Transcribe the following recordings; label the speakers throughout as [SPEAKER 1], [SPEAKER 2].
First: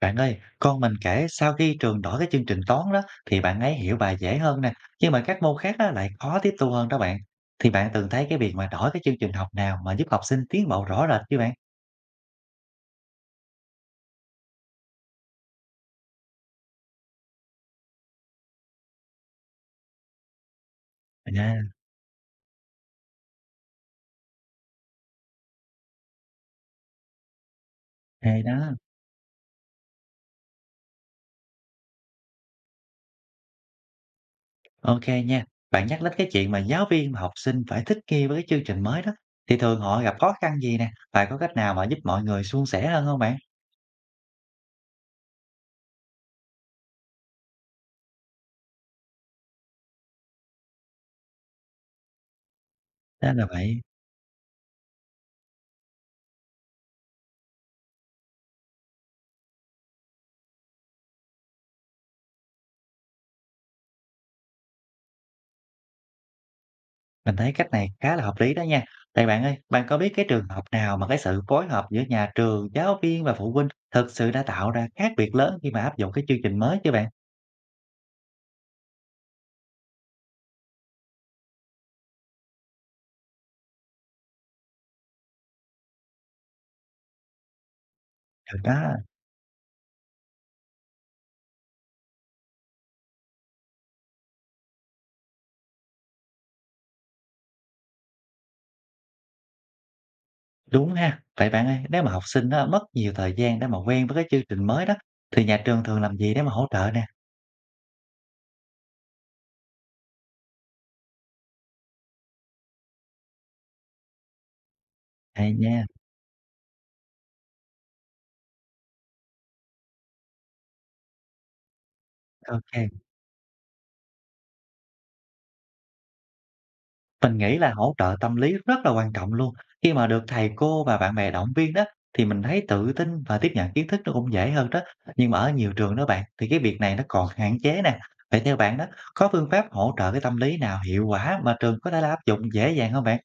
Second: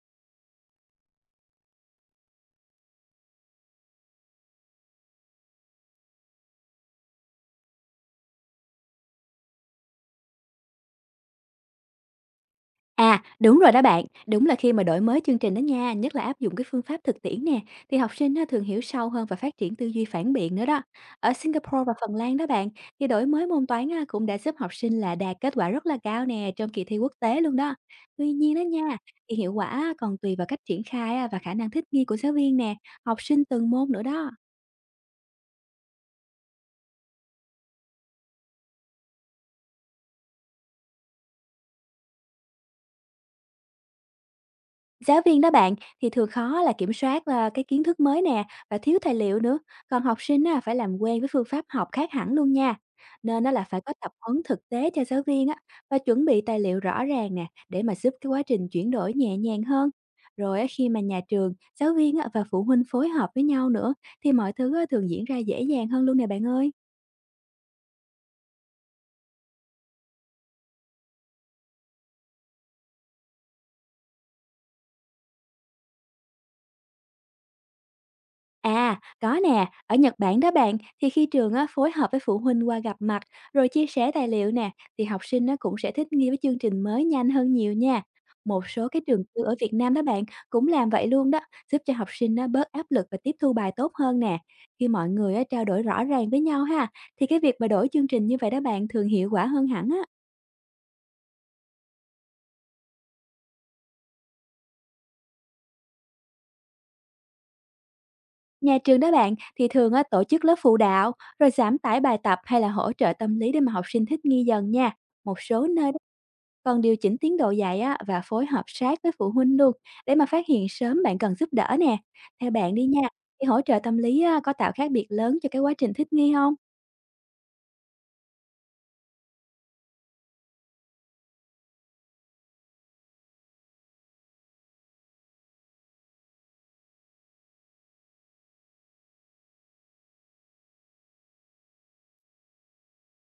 [SPEAKER 1] Bạn ơi, con mình kể sau khi trường đổi cái chương trình toán đó thì bạn ấy hiểu bài dễ hơn nè, nhưng mà các môn khác á, lại khó tiếp thu hơn đó bạn. Thì bạn từng thấy cái việc mà đổi cái chương trình học nào mà giúp học sinh tiến bộ rõ rệt chứ bạn?
[SPEAKER 2] À, đúng rồi đó bạn. Đúng là khi mà đổi mới chương trình đó nha, nhất là áp dụng cái phương pháp thực tiễn nè, thì học sinh á, thường hiểu sâu hơn và phát triển tư duy phản biện nữa đó. Ở
[SPEAKER 1] À,
[SPEAKER 2] Singapore và Phần Lan đó bạn, thì đổi mới môn toán á, cũng đã giúp học sinh là đạt kết quả rất là cao nè trong kỳ thi quốc tế luôn đó. Tuy
[SPEAKER 1] hay
[SPEAKER 2] nhiên đó
[SPEAKER 1] đó.
[SPEAKER 2] nha, thì hiệu quả á, còn tùy vào cách triển khai á, và khả năng thích nghi của giáo viên nè, học sinh từng môn nữa đó.
[SPEAKER 1] Ok nha. Bạn nhắc đến cái chuyện mà giáo viên và học sinh phải thích nghi với cái chương trình mới đó thì thường họ gặp khó khăn gì nè, và có cách nào mà giúp mọi người suôn sẻ hơn không bạn?
[SPEAKER 2] Giáo viên đó bạn thì thường khó là kiểm soát, cái kiến thức mới nè và thiếu tài liệu nữa, còn học sinh á phải làm quen với phương pháp học khác hẳn luôn nha.
[SPEAKER 1] Đó
[SPEAKER 2] Nên
[SPEAKER 1] là
[SPEAKER 2] nó là phải
[SPEAKER 1] vậy.
[SPEAKER 2] có tập huấn thực tế cho giáo viên á và chuẩn bị tài liệu rõ ràng nè để mà giúp cái quá trình chuyển đổi nhẹ nhàng hơn. Rồi á, khi mà nhà trường, giáo viên á và phụ huynh phối hợp với nhau nữa thì mọi thứ á thường diễn ra dễ dàng hơn luôn nè bạn ơi.
[SPEAKER 1] Mình thấy cách này khá là hợp lý đó nha. Vậy bạn ơi, bạn có biết cái trường hợp nào mà cái sự phối hợp giữa nhà trường, giáo viên và phụ huynh thực sự đã tạo ra khác biệt lớn khi mà áp dụng cái chương trình mới chứ bạn?
[SPEAKER 2] À, có nè, ở Nhật Bản đó bạn, thì khi trường á, phối hợp với phụ huynh qua gặp mặt rồi chia sẻ tài liệu nè, thì học sinh nó cũng sẽ thích nghi với chương trình mới nhanh hơn nhiều nha.
[SPEAKER 1] Được
[SPEAKER 2] Một số
[SPEAKER 1] đó,
[SPEAKER 2] cái trường tư ở Việt Nam đó bạn cũng làm vậy luôn đó, giúp cho học sinh nó bớt áp lực và tiếp thu bài tốt hơn nè. Khi mọi người á, trao đổi rõ ràng với nhau ha, thì cái việc mà đổi chương trình như vậy đó bạn thường hiệu quả hơn hẳn á.
[SPEAKER 1] đúng ha. Vậy bạn ơi, nếu mà học sinh á, mất nhiều thời gian để mà quen với cái chương trình mới đó, thì nhà trường thường làm gì để mà hỗ trợ nè?
[SPEAKER 2] Nhà trường đó bạn thì thường á, tổ chức lớp phụ đạo, rồi giảm tải bài tập hay là hỗ trợ tâm lý để mà học sinh thích nghi dần nha. Một
[SPEAKER 1] Hay
[SPEAKER 2] số
[SPEAKER 1] nha,
[SPEAKER 2] nơi còn điều chỉnh tiến độ dạy á và phối hợp sát với phụ huynh luôn để mà phát hiện sớm bạn cần giúp đỡ nè. Theo bạn đi
[SPEAKER 1] ok.
[SPEAKER 2] nha, thì hỗ trợ tâm lý á, có tạo khác biệt lớn cho cái quá trình thích nghi không?
[SPEAKER 1] Mình nghĩ là hỗ trợ tâm lý rất là quan trọng luôn. Khi mà được thầy cô và bạn bè động viên đó, thì mình thấy tự tin và tiếp nhận kiến thức nó cũng dễ hơn đó. Nhưng mà ở nhiều trường đó bạn, thì cái việc này nó còn hạn chế nè. Vậy theo bạn đó, có phương pháp hỗ trợ cái tâm lý nào hiệu quả mà trường có thể là áp dụng dễ dàng không bạn?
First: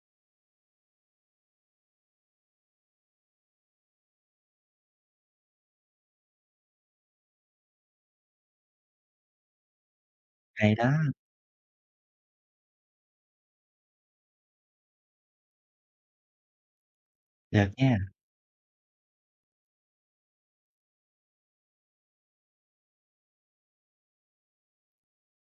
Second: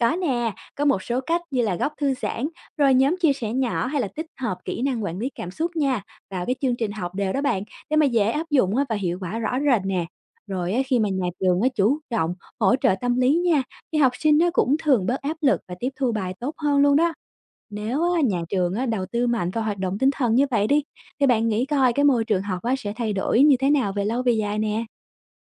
[SPEAKER 2] Có nè, có một số cách như là góc thư giãn, rồi nhóm chia sẻ nhỏ hay là tích hợp kỹ năng quản lý cảm xúc nha vào cái chương trình học đều đó bạn để mà dễ áp dụng á và hiệu quả rõ rệt nè. Rồi
[SPEAKER 1] Hay
[SPEAKER 2] á,
[SPEAKER 1] đó,
[SPEAKER 2] khi mà nhà trường á, chủ động hỗ trợ tâm lý nha thì học sinh nó cũng thường bớt áp lực và tiếp thu bài tốt hơn luôn đó.
[SPEAKER 1] được nha.
[SPEAKER 2] Nếu á, nhà trường á, đầu tư mạnh vào hoạt động tinh thần như vậy đi, thì bạn nghĩ coi cái môi trường học á, sẽ thay đổi như thế nào về lâu về dài nè?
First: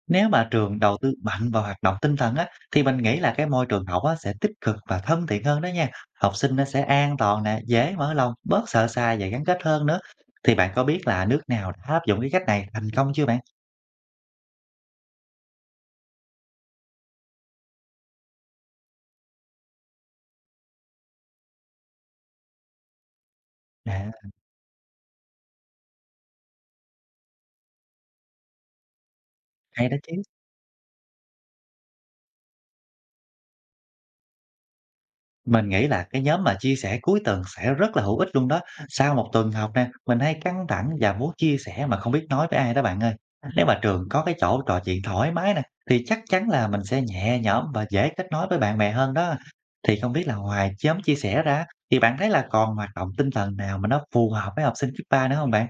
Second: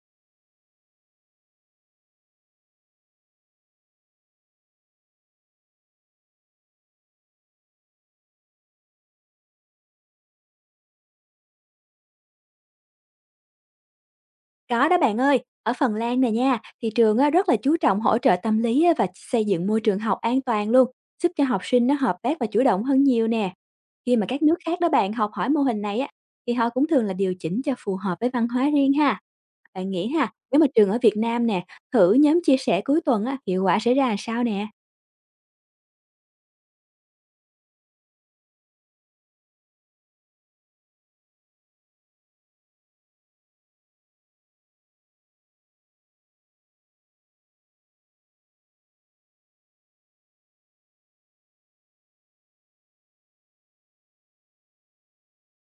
[SPEAKER 1] Nếu mà trường đầu tư mạnh vào hoạt động tinh thần á, thì mình nghĩ là cái môi trường học á, sẽ tích cực và thân thiện hơn đó nha. Học sinh nó sẽ an toàn nè, dễ mở lòng, bớt sợ sai và gắn kết hơn nữa. Thì bạn có biết là nước nào đã áp dụng cái cách này thành công chưa bạn?
[SPEAKER 2] Có đó bạn ơi, ở Phần Lan này nha, thì trường á, rất là chú trọng hỗ trợ tâm lý á, và xây dựng môi trường học an toàn luôn, giúp cho học sinh nó hợp tác và chủ động hơn nhiều nè.
[SPEAKER 1] À,
[SPEAKER 2] Khi mà các nước khác đó bạn học hỏi mô hình này á, thì họ cũng thường là điều chỉnh cho phù hợp với văn hóa riêng ha.
[SPEAKER 1] hay
[SPEAKER 2] Bạn
[SPEAKER 1] đó
[SPEAKER 2] nghĩ
[SPEAKER 1] chứ.
[SPEAKER 2] ha, nếu mà trường ở Việt Nam nè, thử nhóm chia sẻ cuối tuần á, hiệu quả sẽ ra làm sao nè?
[SPEAKER 1] Mình nghĩ là cái nhóm mà chia sẻ cuối tuần sẽ rất là hữu ích luôn đó. Sau một tuần học nè, mình hay căng thẳng và muốn chia sẻ mà không biết nói với ai đó bạn ơi. Nếu mà trường có cái chỗ trò chuyện thoải mái nè, thì chắc chắn là mình sẽ nhẹ nhõm và dễ kết nối với bạn bè hơn đó. Thì không biết là ngoài nhóm chia sẻ ra, thì bạn thấy là còn hoạt động tinh thần nào mà nó phù hợp với học sinh cấp 3 nữa không bạn?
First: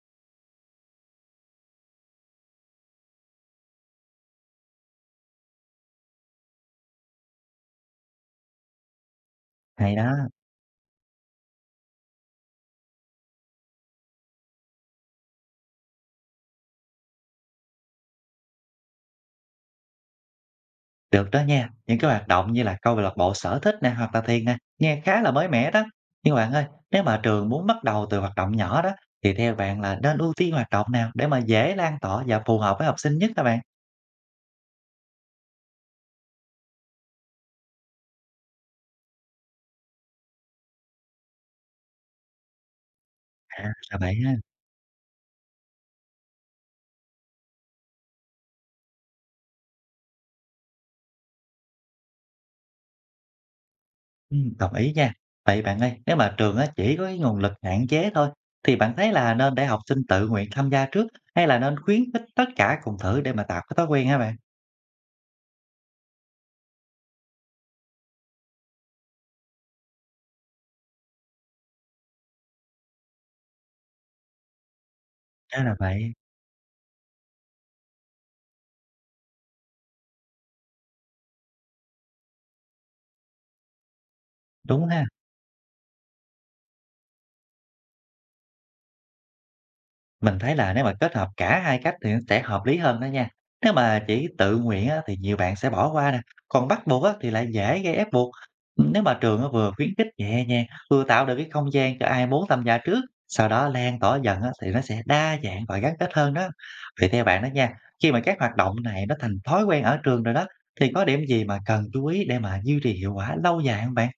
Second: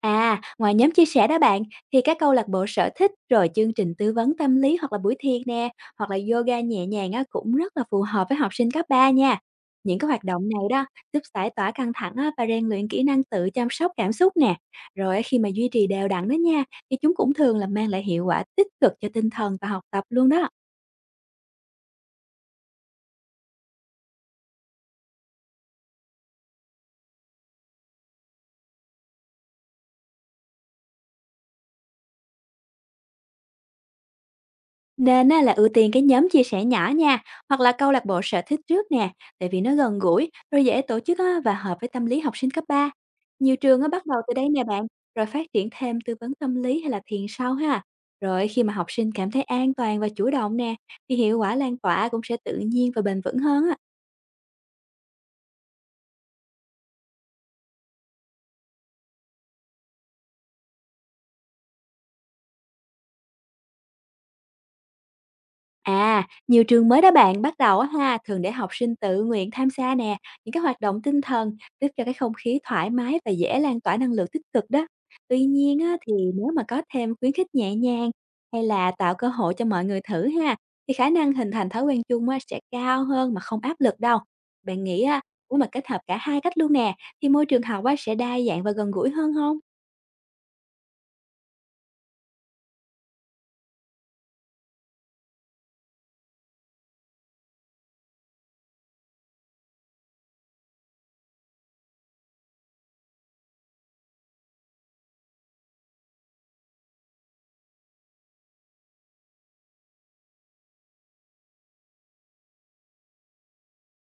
[SPEAKER 2] À, ngoài nhóm chia sẻ đó bạn, thì các câu lạc bộ sở thích, rồi chương trình tư vấn tâm lý hoặc là buổi thiền nè, hoặc là yoga nhẹ nhàng á, cũng rất là phù hợp với học sinh cấp 3 nha.
[SPEAKER 1] Hay
[SPEAKER 2] Những cái hoạt
[SPEAKER 1] đó.
[SPEAKER 2] động này đó giúp giải tỏa căng thẳng á, và rèn luyện kỹ năng tự chăm sóc cảm xúc nè. Rồi á, khi mà duy trì đều đặn đó nha, thì chúng cũng thường là mang lại hiệu quả tích cực cho tinh thần và học tập luôn đó.
[SPEAKER 1] Được đó nha, những cái hoạt động như là câu lạc bộ sở thích nè hoặc là thiền nè, nghe khá là mới mẻ đó. Nhưng mà bạn ơi, nếu mà trường muốn bắt đầu từ hoạt động nhỏ đó, thì theo bạn là nên ưu tiên hoạt động nào để mà dễ lan tỏa và phù hợp với học sinh nhất các bạn?
[SPEAKER 2] Nên á, là ưu tiên cái nhóm chia sẻ nhỏ nha, hoặc là câu lạc bộ sở thích trước nè, tại vì nó gần gũi, rồi dễ tổ chức á, và hợp với tâm lý học sinh cấp 3. Nhiều
[SPEAKER 1] À,
[SPEAKER 2] trường á,
[SPEAKER 1] là
[SPEAKER 2] bắt
[SPEAKER 1] vậy
[SPEAKER 2] đầu
[SPEAKER 1] ha.
[SPEAKER 2] từ đây nè bạn, rồi phát triển thêm tư vấn tâm lý hay là thiền sau ha. Rồi khi mà học sinh cảm thấy an toàn và chủ động nè, thì hiệu quả lan tỏa cũng sẽ tự nhiên và bền vững hơn á.
[SPEAKER 1] Ừ, đồng ý nha. Vậy bạn ơi, nếu mà trường á, chỉ có cái nguồn lực hạn chế thôi, thì bạn thấy là nên để học sinh tự nguyện tham gia trước hay là nên khuyến khích tất cả cùng thử để mà tạo cái thói quen hả bạn?
[SPEAKER 2] À, nhiều trường mới đó bạn bắt đầu á ha, thường để học sinh tự nguyện tham gia nè, những cái hoạt động tinh thần giúp cho cái không khí thoải mái và dễ lan tỏa năng lượng tích cực đó. Tuy
[SPEAKER 1] À, là
[SPEAKER 2] nhiên á, thì
[SPEAKER 1] vậy.
[SPEAKER 2] nếu mà có thêm khuyến khích nhẹ nhàng hay là tạo cơ hội cho mọi người thử ha, thì khả năng hình thành thói quen chung á, sẽ cao hơn mà không áp lực đâu. Bạn
[SPEAKER 1] Đúng
[SPEAKER 2] nghĩ
[SPEAKER 1] ha.
[SPEAKER 2] á, nếu mà kết hợp cả hai cách luôn nè, thì môi trường học á, sẽ đa dạng và gần gũi hơn không?
[SPEAKER 1] Mình thấy là nếu mà kết hợp cả hai cách thì nó sẽ hợp lý hơn đó nha. Nếu mà chỉ tự nguyện á, thì nhiều bạn sẽ bỏ qua nè, còn bắt buộc á, thì lại dễ gây ép buộc. Nếu mà trường á, vừa khuyến khích nhẹ nhàng, vừa tạo được cái không gian cho ai muốn tham gia trước, sau đó lan tỏa dần á, thì nó sẽ đa dạng và gắn kết hơn đó. Vậy theo bạn đó nha, khi mà các hoạt động này nó thành thói quen ở trường rồi đó, thì có điểm gì mà cần chú ý để mà duy trì hiệu quả lâu dài không bạn?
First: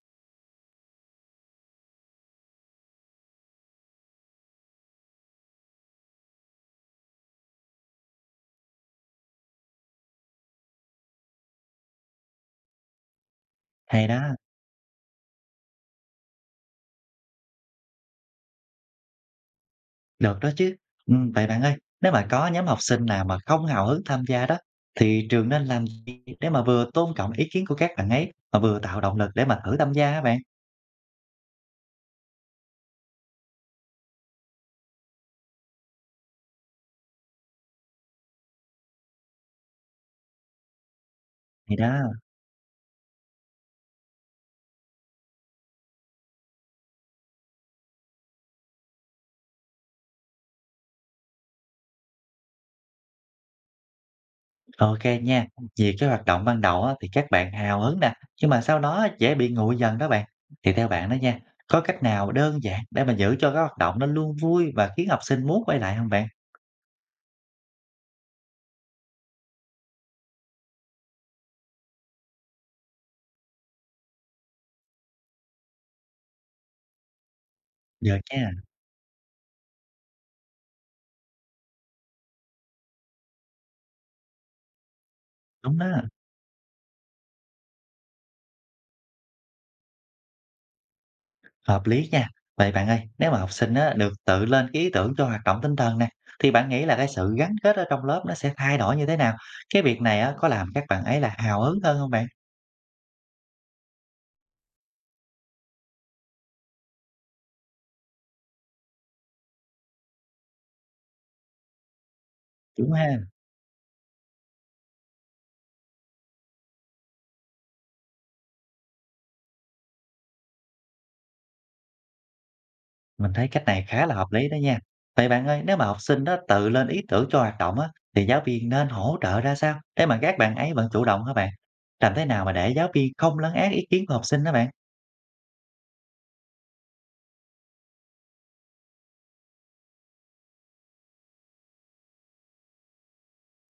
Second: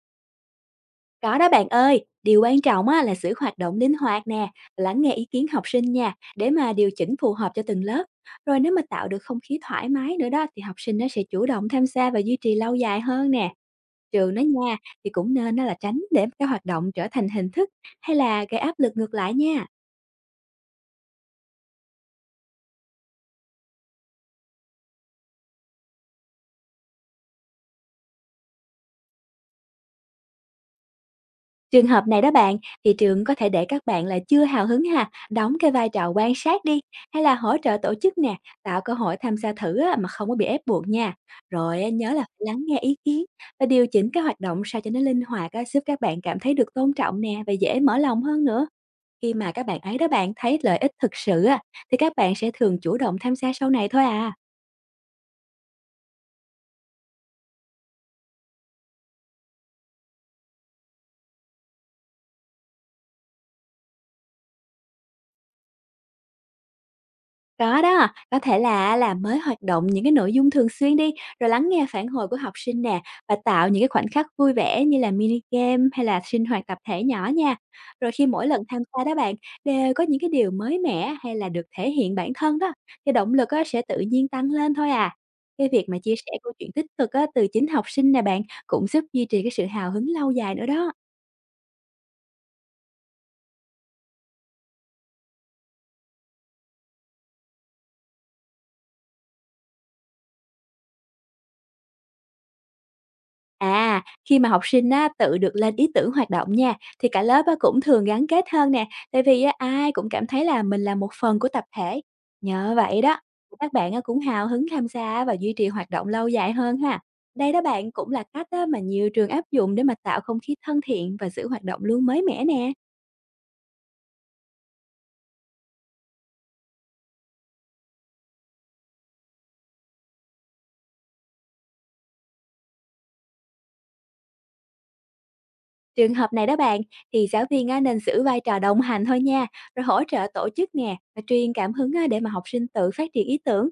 [SPEAKER 2] Có đó bạn ơi, điều quan trọng á, là giữ hoạt động linh hoạt nè, lắng nghe ý kiến học sinh nha, để mà điều chỉnh phù hợp cho từng lớp. Rồi nếu mà tạo được không khí thoải mái nữa đó thì học sinh nó sẽ chủ động tham gia và duy trì lâu dài hơn nè.
[SPEAKER 1] Hay
[SPEAKER 2] Trường
[SPEAKER 1] đó.
[SPEAKER 2] đó nha thì cũng nên đó là tránh để cái hoạt động trở thành hình thức hay là gây áp lực ngược lại nha.
[SPEAKER 1] Được đó chứ. Vậy bạn ơi, nếu mà có nhóm học sinh nào mà không hào hứng tham gia đó, thì trường nên làm gì để mà vừa tôn trọng ý kiến của các bạn ấy, mà vừa tạo động lực để mà thử tham gia á bạn?
[SPEAKER 2] Trường hợp này đó bạn, thì trường có thể để các bạn là chưa hào hứng ha, đóng cái vai trò quan sát đi, hay là hỗ trợ tổ chức nè, tạo cơ hội tham gia thử á, mà không có bị ép buộc nha.
[SPEAKER 1] Thì
[SPEAKER 2] Rồi á,
[SPEAKER 1] đó,
[SPEAKER 2] nhớ là phải lắng nghe ý kiến và điều chỉnh cái hoạt động sao cho nó linh hoạt á, giúp các bạn cảm thấy được tôn trọng nè và dễ mở lòng hơn nữa. Khi mà các bạn ấy đó bạn thấy lợi ích thực sự á, thì các bạn sẽ thường chủ động tham gia sau này thôi à.
[SPEAKER 1] ok nha. Vì cái hoạt động ban đầu á, thì các bạn hào hứng nè, nhưng mà sau đó dễ bị nguội dần đó bạn. Thì theo bạn đó nha, có cách nào đơn giản để mà giữ cho cái hoạt động nó luôn vui và khiến học sinh muốn quay lại không bạn?
[SPEAKER 2] Có đó, có thể là làm mới hoạt động những cái nội dung thường xuyên đi, rồi lắng nghe phản hồi của học sinh nè và tạo những cái khoảnh khắc vui vẻ như là mini game hay là sinh hoạt tập thể nhỏ nha. Rồi
[SPEAKER 1] Được
[SPEAKER 2] khi mỗi
[SPEAKER 1] nha,
[SPEAKER 2] lần tham gia đó bạn đều có những cái điều mới mẻ hay là được thể hiện bản thân đó, thì động lực á, sẽ tự nhiên tăng lên thôi à. Cái
[SPEAKER 1] đúng
[SPEAKER 2] việc mà
[SPEAKER 1] đó.
[SPEAKER 2] chia sẻ câu chuyện tích cực á, từ chính học sinh nè bạn cũng giúp duy trì cái sự hào hứng lâu dài nữa đó.
[SPEAKER 1] Hợp lý nha. Vậy bạn ơi, nếu mà học sinh á, được tự lên cái ý tưởng cho hoạt động tinh thần nè, thì bạn nghĩ là cái sự gắn kết ở trong lớp nó sẽ thay đổi như thế nào? Cái việc này á, có làm các bạn ấy là hào hứng hơn không bạn?
[SPEAKER 2] À, khi mà học sinh á, tự được lên ý tưởng hoạt động nha, thì cả lớp á, cũng thường gắn kết hơn nè, tại vì á, ai cũng cảm thấy là mình là một phần của tập thể. Nhờ
[SPEAKER 1] Đúng
[SPEAKER 2] vậy
[SPEAKER 1] ha.
[SPEAKER 2] đó, các bạn á, cũng hào hứng tham gia và duy trì hoạt động lâu dài hơn ha. Đây đó bạn cũng là cách á, mà nhiều trường áp dụng để mà tạo không khí thân thiện và giữ hoạt động luôn mới mẻ nè.
[SPEAKER 1] Mình thấy cách này khá là hợp lý đó nha. Vậy bạn ơi, nếu mà học sinh đó tự lên ý tưởng cho hoạt động á, thì giáo viên nên hỗ trợ ra sao để mà các bạn ấy vẫn chủ động hả bạn? Làm thế nào mà để giáo viên không lấn át ý kiến của học sinh đó bạn?
[SPEAKER 2] Trường hợp này đó bạn, thì giáo viên á, nên giữ vai trò đồng hành thôi nha, rồi hỗ trợ tổ chức nè, và truyền cảm hứng á, để mà học sinh tự phát triển ý tưởng.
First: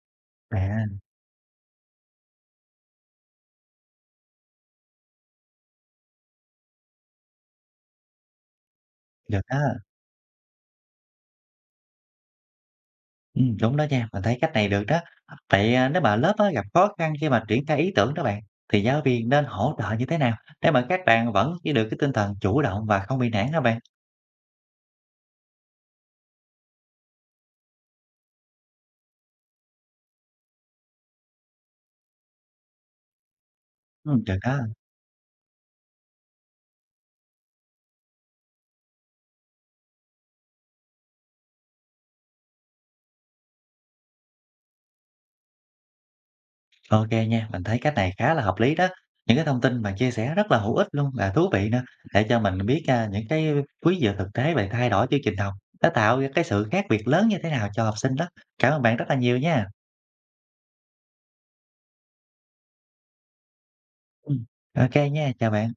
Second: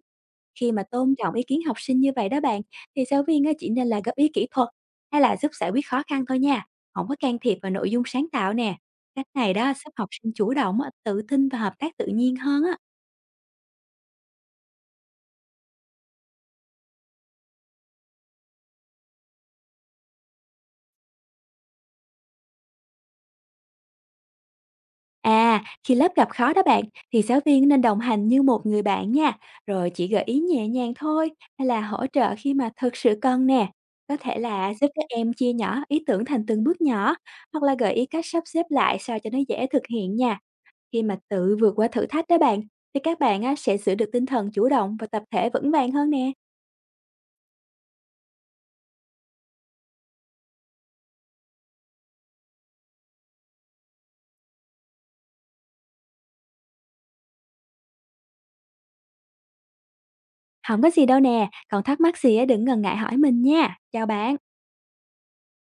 [SPEAKER 2] Khi mà
[SPEAKER 1] À,
[SPEAKER 2] tôn trọng ý kiến học sinh như vậy đó bạn, thì giáo viên á, chỉ nên là góp ý kỹ thuật hay là giúp giải quyết khó khăn thôi nha, không có can thiệp vào nội dung sáng tạo nè. Cách
[SPEAKER 1] được
[SPEAKER 2] này
[SPEAKER 1] đó.
[SPEAKER 2] đó giúp học sinh chủ động, á, tự tin và hợp tác tự nhiên hơn á.
[SPEAKER 1] Đúng đó nha, mình thấy cách này được đó. Vậy, nếu mà lớp á gặp khó khăn khi mà triển khai ý tưởng đó bạn, thì giáo viên nên hỗ trợ như thế nào để mà các bạn vẫn giữ được cái tinh thần chủ động và không bị nản đó bạn?
[SPEAKER 2] À, khi lớp gặp khó đó bạn, thì giáo viên nên đồng hành như một người bạn nha, rồi chỉ gợi ý nhẹ nhàng thôi, hay là hỗ trợ khi mà thực sự cần nè. Có
[SPEAKER 1] Được
[SPEAKER 2] thể
[SPEAKER 1] đó,
[SPEAKER 2] là giúp các em chia nhỏ ý tưởng thành từng bước nhỏ, hoặc là gợi ý cách sắp xếp lại sao cho nó dễ thực hiện nha. Khi mà tự vượt qua thử thách đó bạn, thì các bạn á, sẽ giữ được tinh thần chủ động và tập thể vững vàng hơn nè.
[SPEAKER 1] ok nha, mình thấy cách này khá là hợp lý đó. Những cái thông tin bạn chia sẻ rất là hữu ích luôn và thú vị nữa, để cho mình biết, những cái quý dựa thực tế về thay đổi chương trình học đã tạo ra cái sự khác biệt lớn như thế nào cho học sinh đó. Cảm ơn bạn rất là nhiều nha.
[SPEAKER 2] Không có gì đâu nè, còn thắc mắc gì á, đừng ngần ngại hỏi mình nha. Chào bạn.
[SPEAKER 1] Ừm, ô nha, chào bạn.